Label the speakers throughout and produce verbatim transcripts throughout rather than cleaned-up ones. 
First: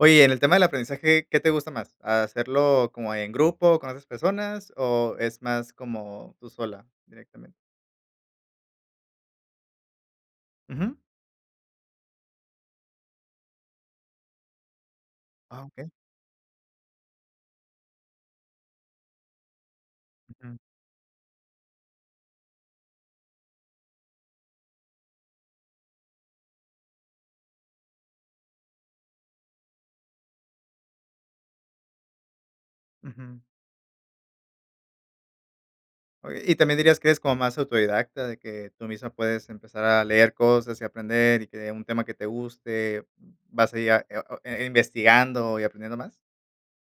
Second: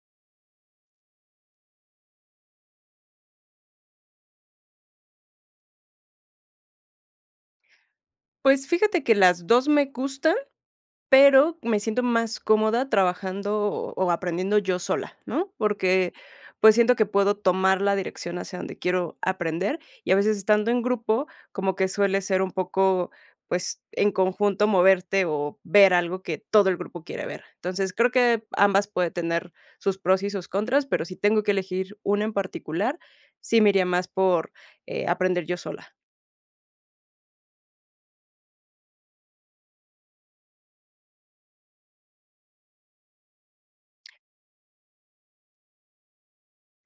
Speaker 1: Oye, en el tema del aprendizaje, ¿qué te gusta más, hacerlo como en grupo, con otras personas, o es más como tú sola directamente?
Speaker 2: Pues fíjate que las dos me gustan,
Speaker 1: Ujú.
Speaker 2: pero me siento más cómoda trabajando o aprendiendo yo sola, ¿no?,
Speaker 1: Ah, okey.
Speaker 2: porque, pues, siento que puedo tomar la dirección hacia donde quiero aprender, y a veces
Speaker 1: Ujú.
Speaker 2: estando en grupo, como que suele ser un poco, pues, en conjunto moverte o ver algo que todo el grupo quiere ver. Entonces, creo que ambas puede tener sus pros y sus contras, pero si tengo que elegir una en particular,
Speaker 1: Ujú.
Speaker 2: sí me iría más por, eh, aprender yo sola.
Speaker 1: Oye, ¿y también dirías que eres como más autodidacta de que tú misma puedes empezar a leer cosas y aprender y que de un tema que te guste vas ahí a eo eh, eh, investigando y aprendiendo más?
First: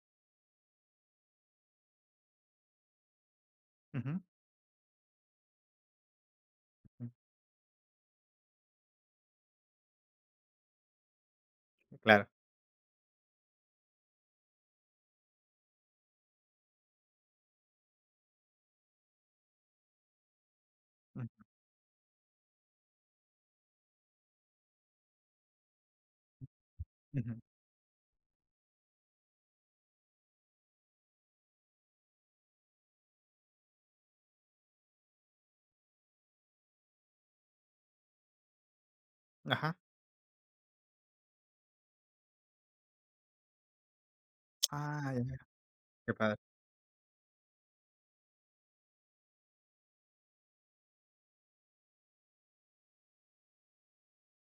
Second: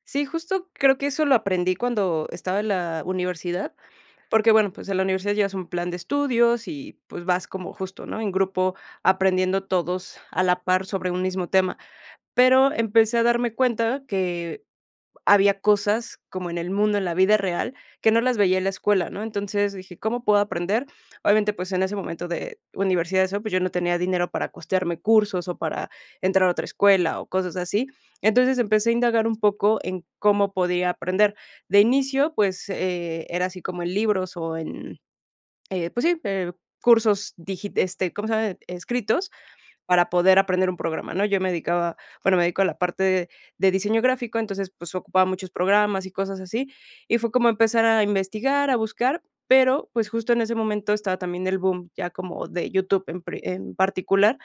Speaker 2: Sí, justo creo que eso lo aprendí cuando estaba en la universidad,
Speaker 1: Ujú.
Speaker 2: porque, bueno, pues en la universidad llevas un plan de estudios y
Speaker 1: Mm.
Speaker 2: pues vas como justo, ¿no?, en grupo aprendiendo todos a la par sobre un mismo tema.
Speaker 1: Sí, claro.
Speaker 2: Pero empecé a darme cuenta que había cosas como en el mundo, en la vida real, que no las veía en la escuela, ¿no?, entonces, dije: "¿Cómo puedo aprender?"
Speaker 1: Ujú.
Speaker 2: Obviamente, pues, en ese momento de universidad y eso, pues yo no tenía dinero para costearme cursos o para entrar a otra escuela o
Speaker 1: Ujú.
Speaker 2: cosas así. Entonces, empecé a indagar un poco en cómo podía aprender. De inicio, pues, eh, era así como en libros o en eh, pues sí, eh, cursos digit este, ¿cómo se llama?, escritos,
Speaker 1: Ajá.
Speaker 2: para poder aprender un programa, ¿no? Yo me dedicaba bueno, me dedico a la parte de diseño gráfico, entonces, pues
Speaker 1: Ah,
Speaker 2: ocupaba
Speaker 1: ya.
Speaker 2: muchos programas y
Speaker 1: Qué padre.
Speaker 2: cosas así, y fue como empezar a investigar, a buscar, pero, pues justo en ese momento estaba también el boom, ya como de YouTube en pre en particular.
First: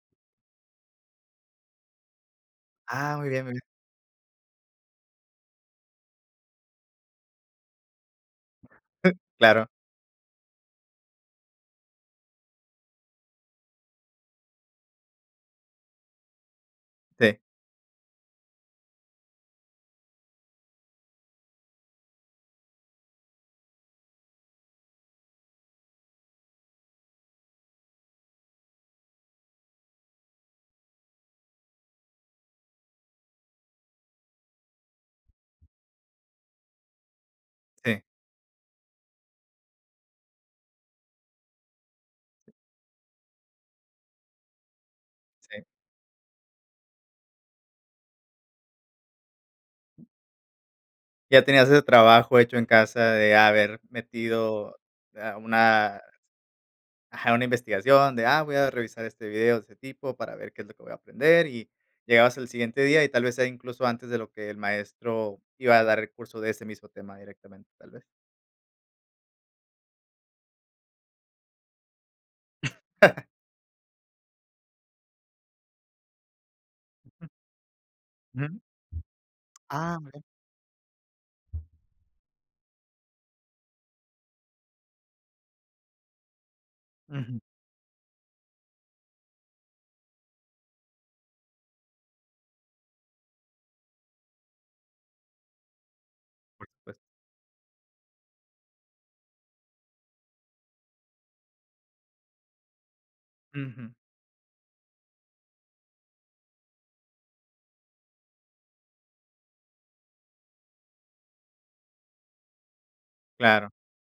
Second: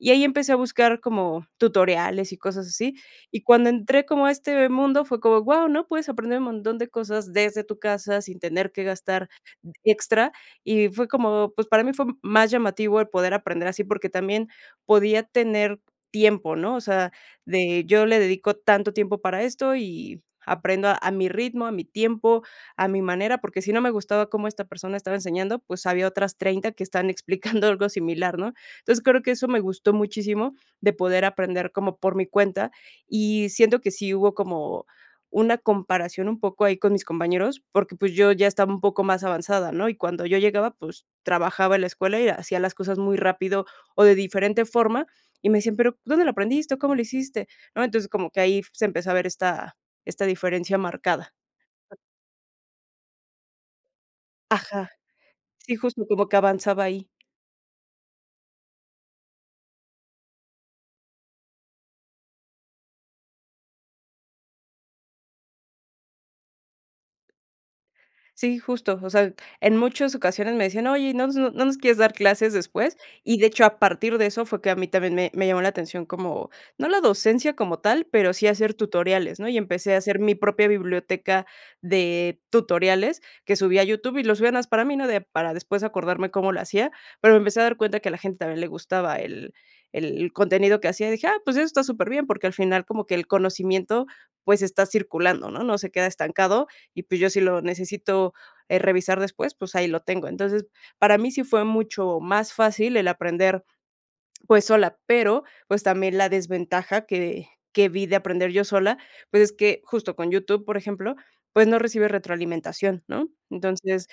Speaker 2: Y ahí empecé a buscar como tutoriales y cosas así,
Speaker 1: Ah, muy
Speaker 2: y
Speaker 1: bien, muy bie
Speaker 2: cuando entré como a este mundo, fue como: "Guau", ¿no?, puedes aprender un montón de cosas desde tu casa sin tener que gastar
Speaker 1: Claro.
Speaker 2: extra, y fue como, pues, para mí fue más llamativo el poder aprender así, porque también podía tener tiempo, ¿no?, o sea,
Speaker 1: Sí.
Speaker 2: de: "Yo le dedico tanto tiempo para esto y aprendo a mi ritmo, a mi tiempo, a mi manera", porque si no me gustaba cómo esta persona estaba enseñando, pues, había otras treinta que estaban explicando algo similar, ¿no?, entonces, creo que eso me gustó muchísimo, de poder aprender como por mi cuenta, y siento que sí hubo como una comparación un poco ahí con mis compañeros, porque,
Speaker 1: Sí.
Speaker 2: pues, yo ya estaba un poco más avanzada, ¿no?, y cuando yo llegaba, pues, trabajaba en la escuela y hacía las cosas muy rápido o de diferente forma, y me
Speaker 1: Sí.
Speaker 2: decían: "Pero, ¿dónde lo aprendiste?", o "¿cómo lo hiciste?", ¿no?, entonces, como que ahí se empezó a ver esta esta diferencia marcada.
Speaker 1: Ya tenías ese trabajo hecho en casa de haber metido
Speaker 2: Ajá.
Speaker 1: a
Speaker 2: Sí,
Speaker 1: una
Speaker 2: justo como que avanzaba ahí.
Speaker 1: Ajá, una investigación de: "Ah, voy a revisar este video, ese tipo, para ver qué es lo que voy a aprender", y llegabas el siguiente día, y tal vez sea incluso antes de lo que el maestro iba a dar el curso de ese mismo tema directamente, tal vez.
Speaker 2: Sí, justo, o sea, en muchas ocasiones me decían: "Oye, ¿y no s no nos quieres dar clases después?" Y, de hecho, a partir de eso fue que a mí también me me llamó la atención como, no la docencia como tal, pero sí
Speaker 1: Ujú.
Speaker 2: hacer tutoriales, ¿no?, y empecé a
Speaker 1: Ah, muy
Speaker 2: hacer
Speaker 1: bien.
Speaker 2: mi propia biblioteca de tutoriales que subí a YouTube y lo subía nada más para mí, ¿no?, de para después acordarme cómo lo hacía, pero me
Speaker 1: Ujú.
Speaker 2: empecé a dar cuenta que a la gente también le gustaba el el contenido que hacía, dije: "Ah, pues eso está súper bien", porque al final como que el conocimiento, pues, está circulando, ¿no?, no se queda estancado,
Speaker 1: Por supuest
Speaker 2: y pues yo si lo necesito, eh, revisar después, pues, ahí lo tengo, entonces, para mí sí fue mucho más fácil el aprender,
Speaker 1: Ujú.
Speaker 2: pues, sola, pero, pues, también la desventaja que que vi de aprender yo sola, pues, es que justo con YouTube, por ejemplo, pues, no recibes retroalimentación, ¿no?,
Speaker 1: Claro.
Speaker 2: entonces,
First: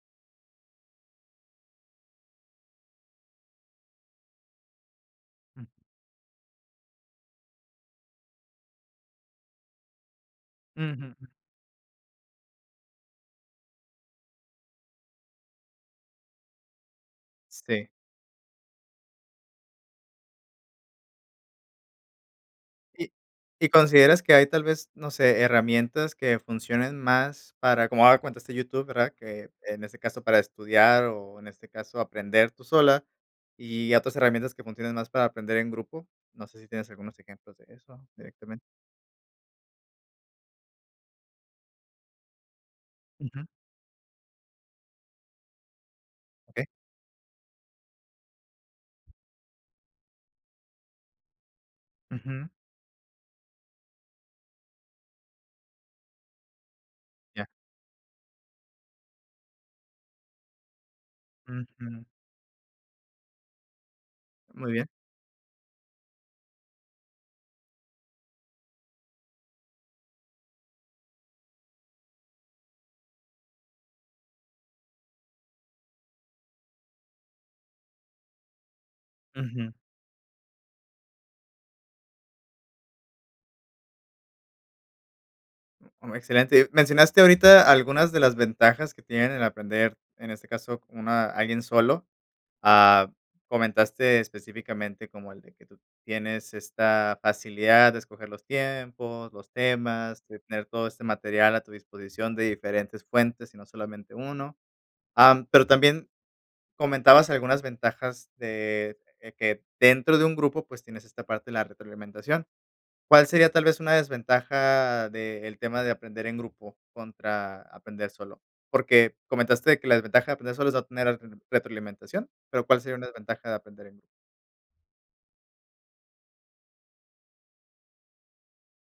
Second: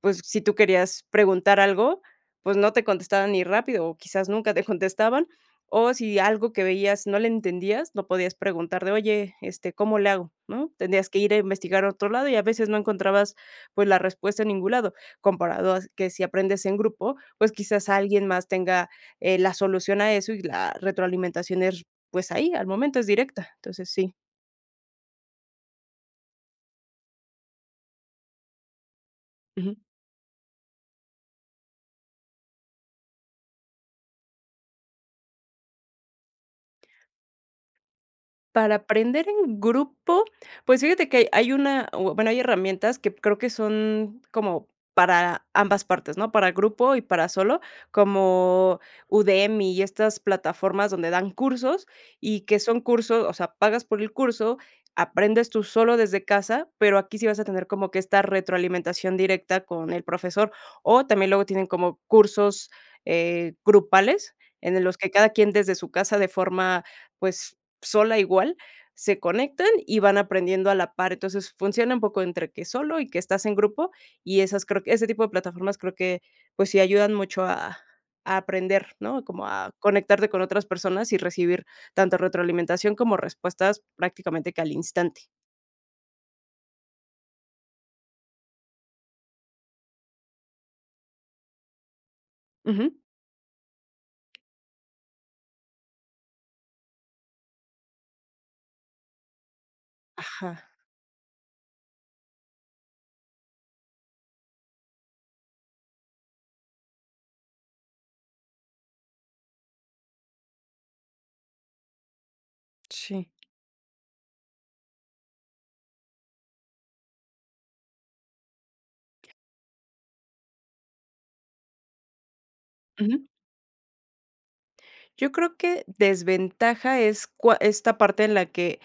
Speaker 2: pues, si tú querías preguntar algo, pues no te contestaban ni rápido o quizás nunca te contestaban, o, si algo que veías no le entendías, no podías preguntar de: "Oye, este, ¿cómo le hago?", ¿no?, tendrías
Speaker 1: Ujú.
Speaker 2: que ir a investigar a otro lado y a veces no encontrabas, pues, la respuesta en ningún lado, comparado a que si aprendes en grupo pues
Speaker 1: Sí.
Speaker 2: quizás alguien más tenga, eh, la solución a eso y la retroalimentación es, pues ahí al momento, es
Speaker 1: ¿Y
Speaker 2: directa,
Speaker 1: Y
Speaker 2: entonces sí.
Speaker 1: consideras que hay tal vez no sé, herramientas que funcionen más para como has de cuenta, este YouTube, ¿verdad? Que
Speaker 2: Ujú.
Speaker 1: en este caso, para estudiar, o en este caso aprender tú sola, y otras herramientas que funcionen más para aprender en grupo. No sé si tienes algunos ejemplos de eso directamen
Speaker 2: Para aprender en grupo, pues fíjate que ha hay una o bueno, hay herramientas que creo
Speaker 1: Ujú.
Speaker 2: que son como para ambas partes, ¿no?, para
Speaker 1: Okey.
Speaker 2: grupo y para solo, como Udemy y estas plataformas donde dan cursos, y
Speaker 1: Ujú.
Speaker 2: que son curso o sea, pagas por el curso, aprendes tú solo desde casa, pero aquí sí vas
Speaker 1: Ya.
Speaker 2: a tener como que esta retroalimentación directa con el profesor, o también luego tienen como
Speaker 1: Ujú.
Speaker 2: cursos, eh, grupales,
Speaker 1: Muy
Speaker 2: en el
Speaker 1: bien.
Speaker 2: los que cada quien desde su casa de forma, pues, sola igual, se conectan y van aprendiendo a la par, entonces, funciona un poco entre que solo y que estás en grupo, y esas creo que ese tipo de plataformas creo que, pues, sí ayudan mucho a a aprender, ¿no?, como a
Speaker 1: Ujú.
Speaker 2: conectarte con otras personas y recibir tanto retroalimentación como respuestas prácticamente que al instante.
Speaker 1: Mm, excelente, mencionaste ahorita algunas de las ventajas que tienen el aprender, en este caso, con una, alguien solo,
Speaker 2: Ujú.
Speaker 1: ah, comentaste específicamente como el de que tú tienes esta facilidad de escoger los tiempos, los temas, de tener
Speaker 2: Ajá.
Speaker 1: todo este material a tu disposición de diferentes fuentes y no solamente uno, ah, mm, pero también comentabas algunas ventajas de, eh, que dentro de un grupo, pues, tienes esta parte de la retroalimentación, ¿cuál
Speaker 2: Sí.
Speaker 1: sería tal vez una desventaja de el tema de aprender en grupo, contra aprender solo? Porque comentaste de que la desventaja de aprender solo es no obtener retroalimentación, pero, ¿cuál sería una
Speaker 2: Ujú.
Speaker 1: desventaja de aprender en grupo?
Speaker 2: Yo creo que desventaja es cua esta parte en la que,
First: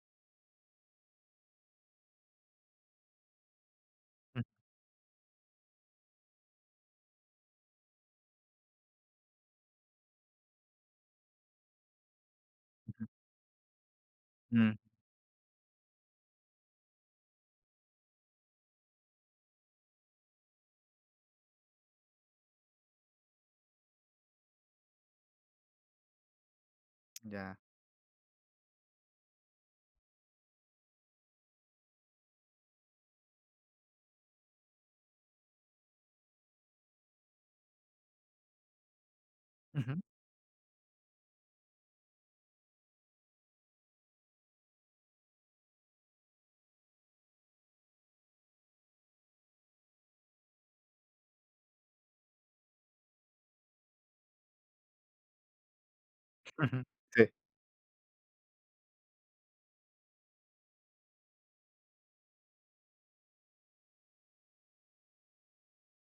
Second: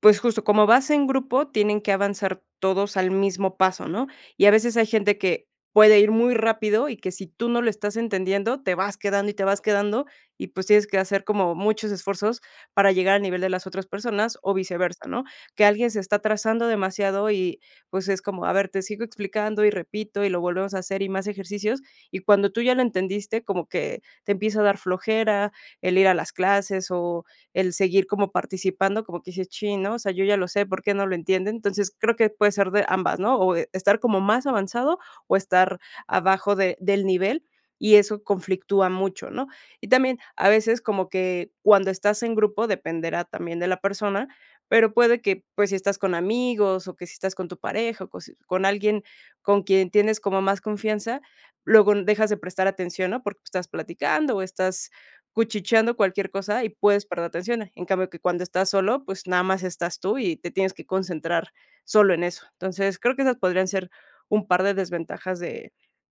Speaker 2: pues, justo, como vas en grupo, tienen que avanzar todos al mismo paso, ¿no?,
Speaker 1: Ujú.
Speaker 2: y a veces hay gente que puede ir muy rápido, y que si tú no lo estás entendiendo, te vas quedando y te vas quedando, y pues, tienes que hacer como muchos esfuerzos para
Speaker 1: Ujú.
Speaker 2: llegar al nivel de las otras personas, o
Speaker 1: Mm.
Speaker 2: viceversa, ¿no?, que alguien se está atrasando demasiado, y pues, es como: "A ver, te sigo explicando y repito, y lo volvemos a hacer, y más ejercicios", y cuando tú ya lo entendiste, como que te empieza a dar flojera el ir a las clases, o
Speaker 1: Ya.
Speaker 2: el seguir como participando, como que dices: "Chin, ¿no?, osea, yo ya lo sé, ¿por qué no lo entienden?", entonces, creo que puede ser de ambas, ¿no?, o de estar como más avanzado, o estar abajo de del nivel, y eso conflictúa mucho, ¿no?, y
Speaker 1: Ujú.
Speaker 2: también, a veces, como que cuando estás en grupo dependerá también de la persona, pero puede que, pues, si estás con amigos o que si estás con tu pareja o cos con alguien con quien tienes como más confianza, luego n dejas de prestar atención, ¿no?, porque estás platicando o estás cuchicheando cualquier cosa, y
Speaker 1: Ujú,
Speaker 2: puedes
Speaker 1: sí.
Speaker 2: perder atención, en cambio que cuando estás solo, pues, nada más estás tú y te tienes que concentrar solo en eso, entonces, creo que esas podrían ser un par de desventajas de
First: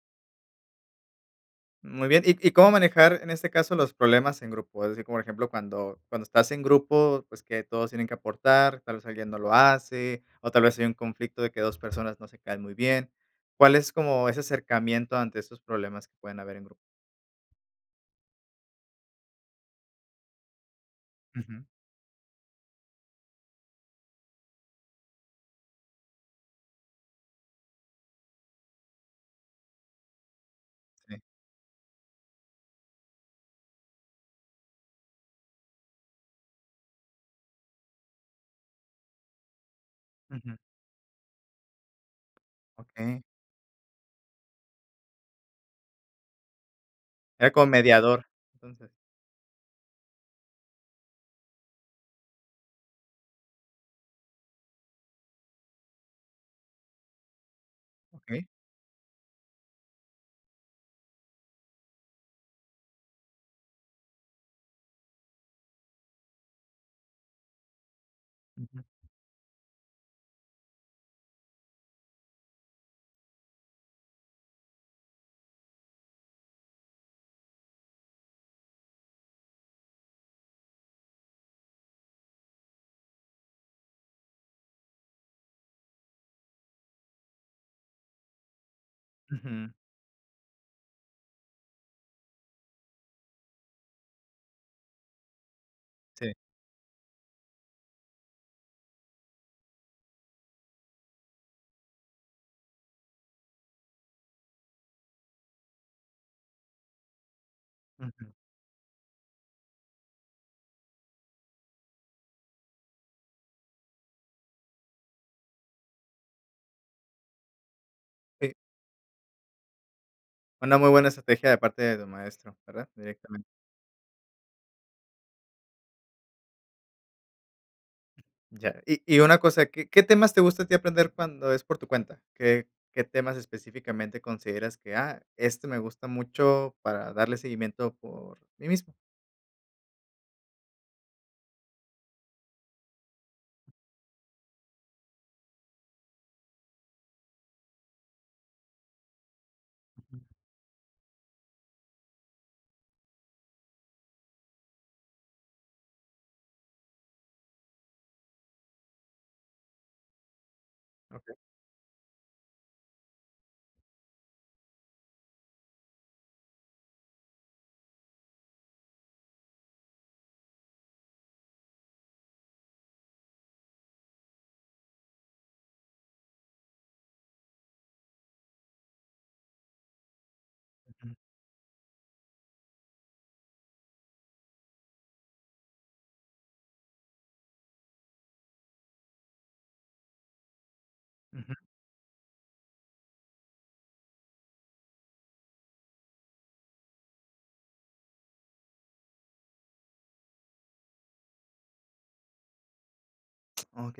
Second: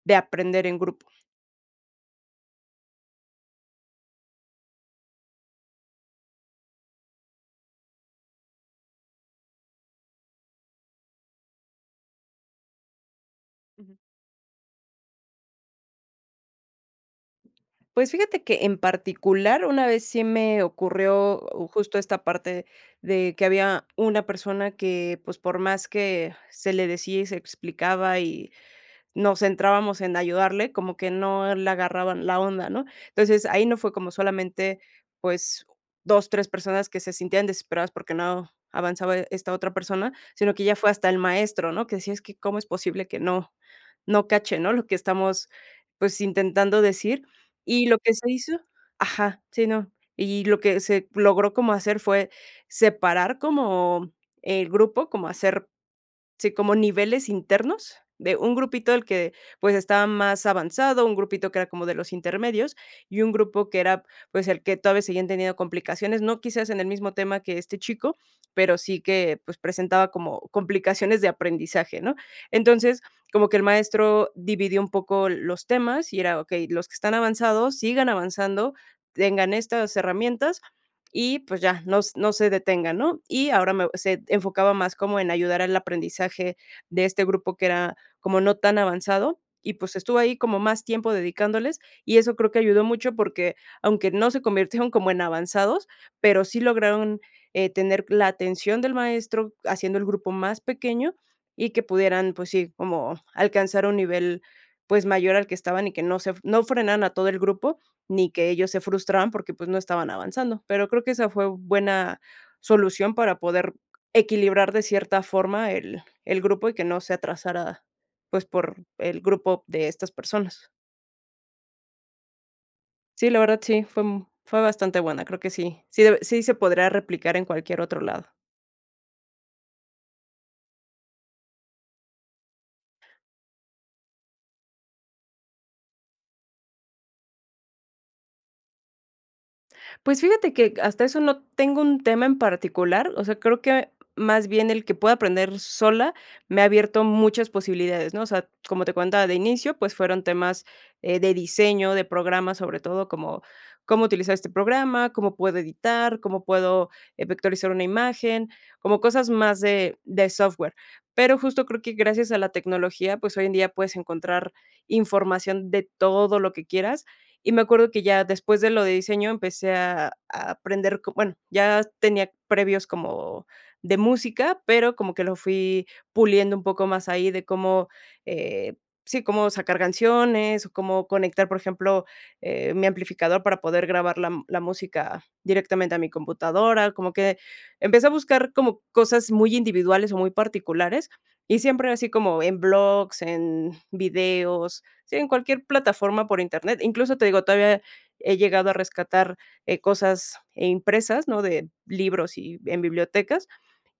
Speaker 2: de aprender en grupo.
Speaker 1: Muy bien, ¿y y cómo manejar, en este caso, los problemas en grupo? Es decir, por ejemplo, cuando cuando estás en grupo, pues, que todos tienen que aportar, tal vez alguien no lo hace, o tal vez hay un conflicto de que dos personas no se caen muy bien, ¿cuál es
Speaker 2: Ujú.
Speaker 1: como ese acercamiento ante esos problemas que pueden haber en grupo?
Speaker 2: Pues, fíjate que en particular una vez sí me ocurrió,
Speaker 1: Ujú.
Speaker 2: uh, justo, esta parte de que había una persona que, pues, por más que se le decía y se explicaba y nos centrábamos en ayudarle, como que
Speaker 1: Sí.
Speaker 2: no le agarraba la onda, ¿no? Entonces, ahí no fue como solamente, pues, dos, tres personas, que se sintieran desesperadas, porque no avanzaba esta otra persona, sino
Speaker 1: Ujú.
Speaker 2: que ya fue hasta el maestro, ¿no? Que decía: "Es que, cómo es posible que
Speaker 1: Okey.
Speaker 2: no no cache, ¿no?, lo que estamos, pues, intentando decir".
Speaker 1: Eh, como
Speaker 2: Y lo que
Speaker 1: mediador,
Speaker 2: se hizo
Speaker 1: entonces.
Speaker 2: ajá, sí, no. Y lo que se logró como hacer fue separar como el grupo, como hacer sí, como niveles internos, de
Speaker 1: Okey.
Speaker 2: un grupito el que, pues, estaba más avanzado, un grupito que era como de los intermedios, y un grupo que era, pues, el que todavía seguían teniendo complicaciones, no quizás en el mismo tema que este chico, pero
Speaker 1: Ujú.
Speaker 2: sí que, pues, presentaba como complicaciones de aprendizaje, ¿no? Entonces, como que el maestro dividió un poco los temas y era: "Okey, los que están avanzados, sigan avanzando, tengan estas herramientas y, pues, ya, nos no se detengan, ¿no?" Y ahora me se enfocaba más como en ayudar al aprendizaje de este grupo, que era como no tan avanzado
Speaker 1: Ujú.
Speaker 2: y, pues, estuvo ahí como más tiempo dedicándoles, y eso creo que ayudó mucho, porque aunque no se convirtieron como en avanzados,
Speaker 1: Sí.
Speaker 2: pero sí lograron, eh, tener la atención del maestro haciendo el grupo más pequeño y que pudieran, pues, sí, como alcanzar un nivel, pues, mayor al que estaban y que no se f no frenaran a todo el grupo,
Speaker 1: Ujú.
Speaker 2: ni que ellos se frustraran porque, pues, no estaban avanzando. Pero creo que esa fue buena solución para poder equilibrar, de cierta forma, el el grupo y que no se atrasara, pues,
Speaker 1: Sí.
Speaker 2: por el grupo de estas personas.
Speaker 1: Una muy buena estrategia de parte de tu maestro, ¿verdad?,
Speaker 2: Sí, la
Speaker 1: directamente.
Speaker 2: verdad sí, fue, mm, fue bastante buena, creo que sí, sí deb sí se podría replicar en cualquier otro lado.
Speaker 1: Ya. Y y una cosa, ¿qué qué temas te gusta a ti aprender cuando es por tu cuenta? ¿Qué qué temas, específicamente, consideras que: "Ah, este me gusta mucho para darle seguimiento por mí mismo"?
Speaker 2: Pues, fíjate que, hasta eso, no tengo un tema en particular, o sea, creo que más bien, el que pueda aprender sola, me ha abierto muchas posibilidades, ¿no?, o sea, como te contaba, de inicio, pues,
Speaker 1: Ujú.
Speaker 2: fueron temas, eh, de diseño, de programas, sobre todo, como, ¿cómo utilizar este programa, cómo puedo editar, cómo puedo, eh, vectorizar una imagen?, como cosas más de de software.
Speaker 1: Okey.
Speaker 2: Pero justo, creo que gracias a la tecnología, pues, hoy en día, puedes encontrar información de todo lo que quieras. Y me acuerdo, que ya después de lo de diseño, empecé a a aprender, bueno, ya tenía previos como de música, pero, como que lo fui puliendo un poco más ahí, de cómo, eh, sí, cómo sacar canciones, o cómo
Speaker 1: Ujú.
Speaker 2: conectar, por ejemplo, eh, mi amplificador, para poder grabar la m la música directamente a mi computadora, como que empecé a buscar como cosas muy individuales, o muy particulares,
Speaker 1: Ujú.
Speaker 2: y siempre así como en blogs, en videos, sí, en cualquier plataforma por Internet. Incluso, te digo, todavía he llegado a rescatar, eh, cosas, eh, impresas, ¿no?, de libros y en bibliotecas.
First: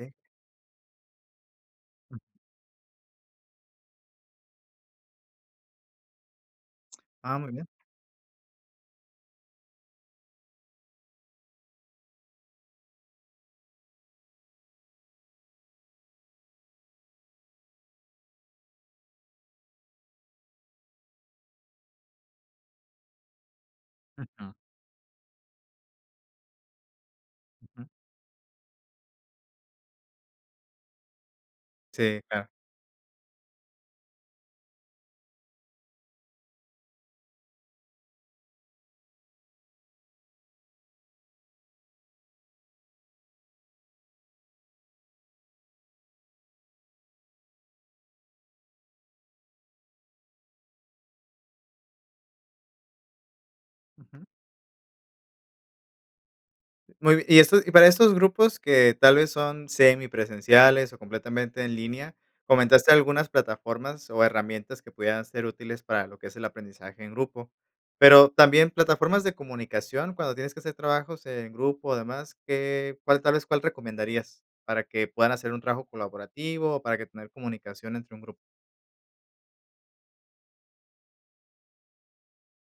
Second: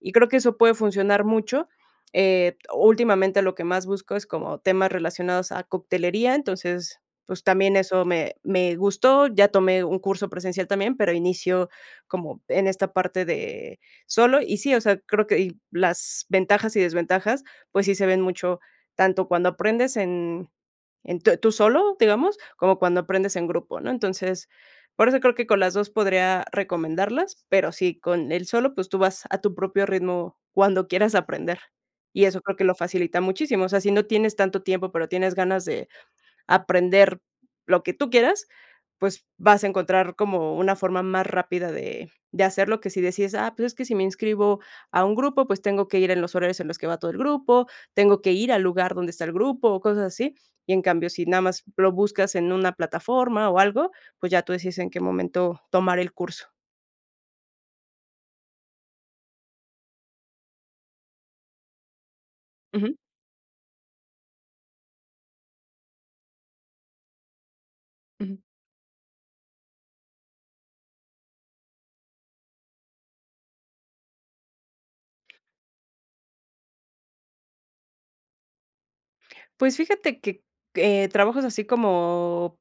Speaker 2: Y creo que eso puede funcionar mucho,
Speaker 1: Mm.
Speaker 2: eh, últimamente, lo que más busco es como temas relacionados a coctelería. Entonces,
Speaker 1: Ah,
Speaker 2: pues,
Speaker 1: muy bien.
Speaker 2: también eso me me gustó. Ya tomé un curso presencial también, pero inicio como en esta parte de solo, y sí, o sea, creo que y las ventajas, y desventajas, pues, sí se ven mucho, tanto cuando aprendes, en en tú tú solo, digamos, como cuando aprendes en grupo, ¿no? Entonces,
Speaker 1: Ajá.
Speaker 2: por eso creo que con las dos podría recomendarlas, pero
Speaker 1: Ujú.
Speaker 2: sí, con el solo, pues, tú vas a tu propio ritmo, cuando quieras aprender,
Speaker 1: Sí,
Speaker 2: y eso
Speaker 1: claro.
Speaker 2: creo que lo facilita muchísimo, o sea, si no tienes tanto tiempo, pero tienes ganas de aprender, lo que tú quieras, pues, vas a encontrar como una forma más rápida de de hacerlo, que si decides: "Ah, pues, es que si me inscribo a un grupo, pues, tengo que ir en los horarios en los que va todo el grupo, tengo que ir al lugar donde está el grupo", o cosas así. Y en cambio, si nada más lo buscas en una plataforma, o algo,
Speaker 1: Ujú.
Speaker 2: pues, ya tú decides en qué momento tomar el curso.
Speaker 1: Muy y esto y para estos grupos que tal vez son semipresenciales o completamente en línea, comentaste
Speaker 2: Ujú.
Speaker 1: algunas plataformas o herramientas que pudieran ser útiles para lo que es el aprendizaje en grupo. Pero,
Speaker 2: Ujú.
Speaker 1: también plataformas de comunicación cuando tienes que hacer trabajos en grupo o demás, ¿qué cuál, tal vez, cuál recomendarías para que puedan hacer un trabajo colaborativo o para que tener comunicación entre un grupo?
Speaker 2: Pues, fíjate que, eh, trabajos así como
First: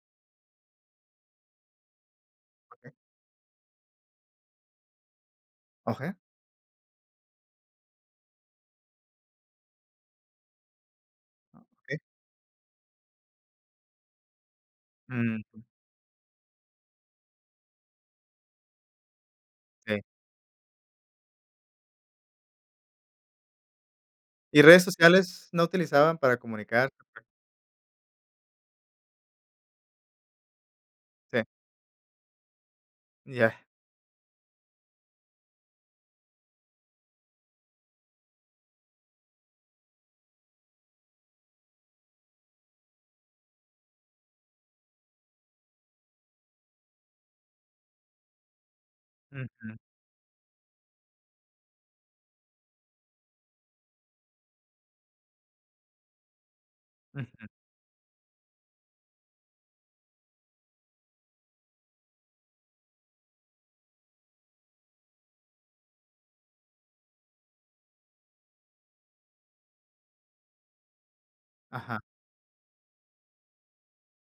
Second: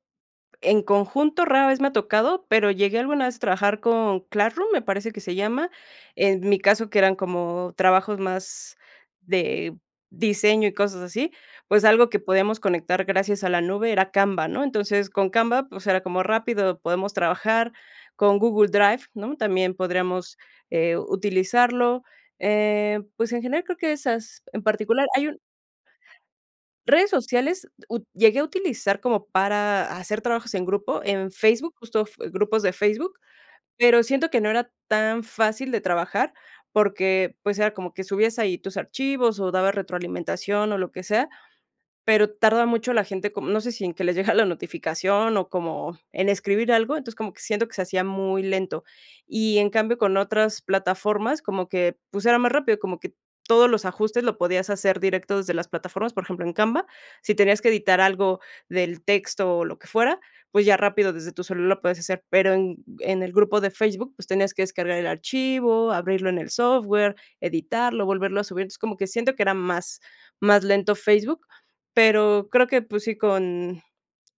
Speaker 2: en conjunto, rara vez me ha tocado, pero
Speaker 1: Okey.
Speaker 2: llegué alguna vez a trabajar con Classroom, me parece que se llama.
Speaker 1: Okey.
Speaker 2: En mi caso, que eran como trabajos más de diseño y cosas así, pues,
Speaker 1: Okey.
Speaker 2: algo que podíamos conectar gracias a la nube era Canva, ¿no? Entonces, con
Speaker 1: Ujú.
Speaker 2: Canva, pues era como rápido, podemos trabajar con Google Drive, ¿no?, también
Speaker 1: Sí.
Speaker 2: podríamos, eh, utilizarlo. Eh, pues, en general creo que esas,
Speaker 1: ¿Y
Speaker 2: en
Speaker 1: redes
Speaker 2: particular, hay un
Speaker 1: sociales? No utilizaban para comunicar
Speaker 2: Redes sociales, ut llegué a utilizar como para hacer trabajos en grupo, en
Speaker 1: Sí.
Speaker 2: Facebook, justo f grupos de Facebook,
Speaker 1: Ya.
Speaker 2: pero siento que no era tan fácil de trabajar, porque, pues, era como que subías ahí tus archivos o dabas retroalimentación o lo que sea, pero tarda mucho la gente como, no sé si en que les llega la notificación o como en escribir algo, entonces como que siento que se hacía muy lento. Y en
Speaker 1: Ujú.
Speaker 2: cambio con otras plataformas, como que, pues, era más rápido, como que todos los ajustes lo podías hacer directo desde las plataformas, por ejemplo, en Canva, si
Speaker 1: Ujú.
Speaker 2: tenías que editar algo del texto o lo que fuera, pues ya rápido desde tu celular lo puedes hacer. Pero en en el grupo de Facebook, pues tenías que descargar el archivo, abrirlo en el software, editarlo, volverlo a subir. Entonces, como que siento que era más más lento Facebook,
Speaker 1: Ajá.
Speaker 2: pero creo que, pues, sí, con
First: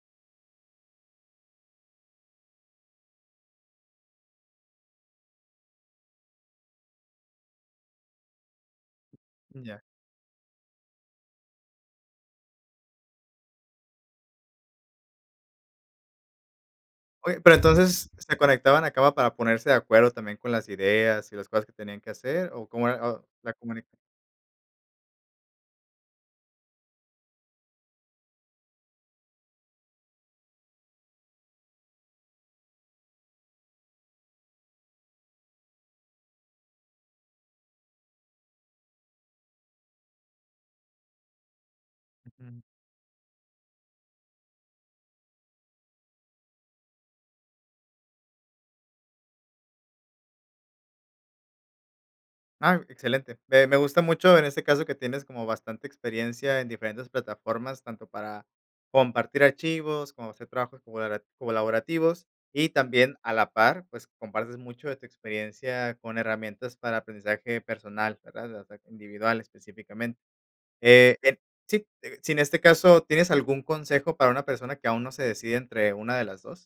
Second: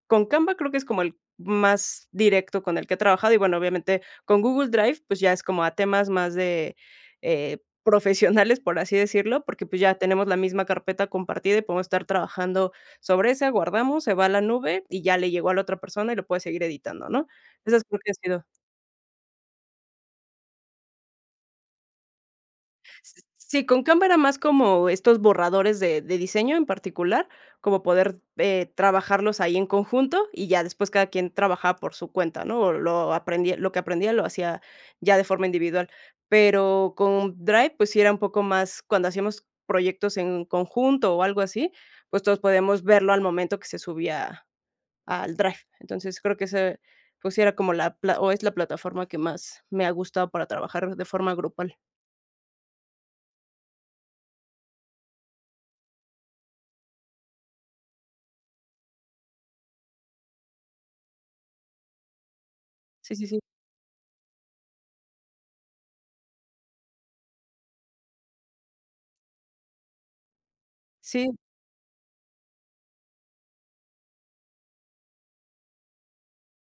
Speaker 2: con Canva creo que es como el más directo con el que he trabajado. Y bueno, obviamente con Google Drive, pues, ya es como a temas más de, eh, profesionales, por así decirlo, porque, pues,
Speaker 1: Ya.
Speaker 2: ya tenemos la misma carpeta compartida y podemos estar trabajando sobre ese, guardamos, se va a la nube, y ya le llegó a la otra persona y lo puede seguir editando, ¿no?
Speaker 1: Oye, pero,
Speaker 2: Esas creo
Speaker 1: entonces,
Speaker 2: que han
Speaker 1: ¿se
Speaker 2: sido
Speaker 1: conectaban a Canva para ponerse de acuerdo también con las ideas y las cosas que tenían que hacer o cómo era
Speaker 2: S
Speaker 1: o la
Speaker 2: sí, con
Speaker 1: comunic
Speaker 2: Canva era más como estos borradores de de diseño en particular, como poder, eh, trabajarlos ahí en conjunto y ya después cada quien trabajaba por su cuenta, ¿no?, o lo aprendi lo que aprendía lo hacía ya de forma individual. Pero con Drive, pues sí era un poco más cuando hacíamos proyectos en conjunto o algo así, pues, todos
Speaker 1: Ujú.
Speaker 2: podíamos verlo al momento que se subía al drive. Entonces, creo que ese, pues, sí era como la pla o es la plataforma que más me ha gustado para trabajar de forma grupal.
Speaker 1: Ah, excelente. Me me gusta mucho, en este caso, que tienes como bastante experiencia en diferentes plataformas, tanto para compartir archivos, como hacer trabajos colabora colaborativos, y
Speaker 2: Sí,
Speaker 1: también
Speaker 2: sí,
Speaker 1: a
Speaker 2: sí.
Speaker 1: la par, pues, compartes mucho de tu experiencia con herramientas para aprendizaje personal, ¿verdad?, o sea, [unintelligible] individual específicamente. Eh,
Speaker 2: Sí.
Speaker 1: en sí, sí, en este caso, ¿tienes algún consejo para una persona que aún no se decide entre una de las dos?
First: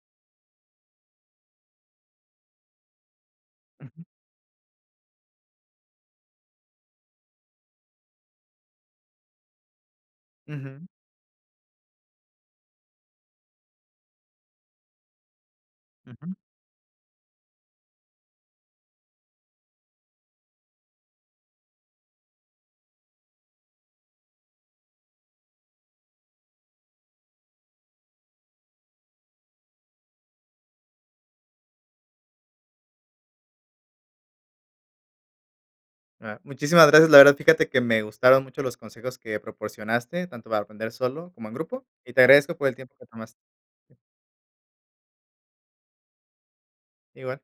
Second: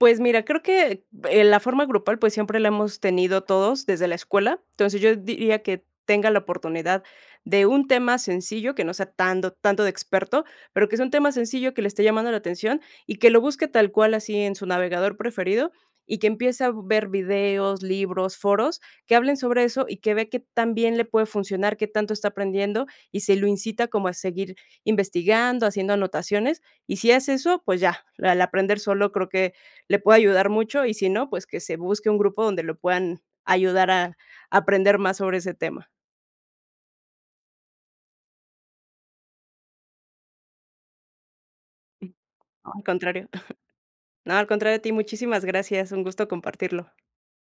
Speaker 2: Pues mira, creo que, eh, la forma grupal, pues, siempre la hemos tenido todos
Speaker 1: Ujú.
Speaker 2: desde la escuela. Entonces, yo diría que tenga la oportunidad de un tema sencillo, que no sea tando tanto de experto, pero
Speaker 1: Ujú.
Speaker 2: que sea un tema sencillo que le esté llamando la atención, y que lo busque tal cual así en su navegador preferido, y que
Speaker 1: Ujú.
Speaker 2: empiece a ver videos, libros, foros, que hablen sobre eso, y que vea qué tan bien le puede funcionar, qué tanto está aprendiendo, y si lo incita como a seguir investigando, haciendo anotaciones. Y si hace eso, pues ya, la la aprender solo creo que le puede ayudar mucho, y si no, pues, que se busque un grupo donde lo puedan ayudar a aprender más sobre ese tema.
Speaker 1: Claro. Muchísimas gracias. La verdad, fíjate que me gustaron mucho los consejos que proporcionaste, tanto para aprender solo como en grupo,
Speaker 2: Mm,
Speaker 1: y te agradezco por
Speaker 2: no,
Speaker 1: el
Speaker 2: al
Speaker 1: tiempo que
Speaker 2: contrario.
Speaker 1: tomaste.
Speaker 2: No, al contrario a ti, muchísimas gracias, un gusto compartirlo.
Speaker 1: Igual.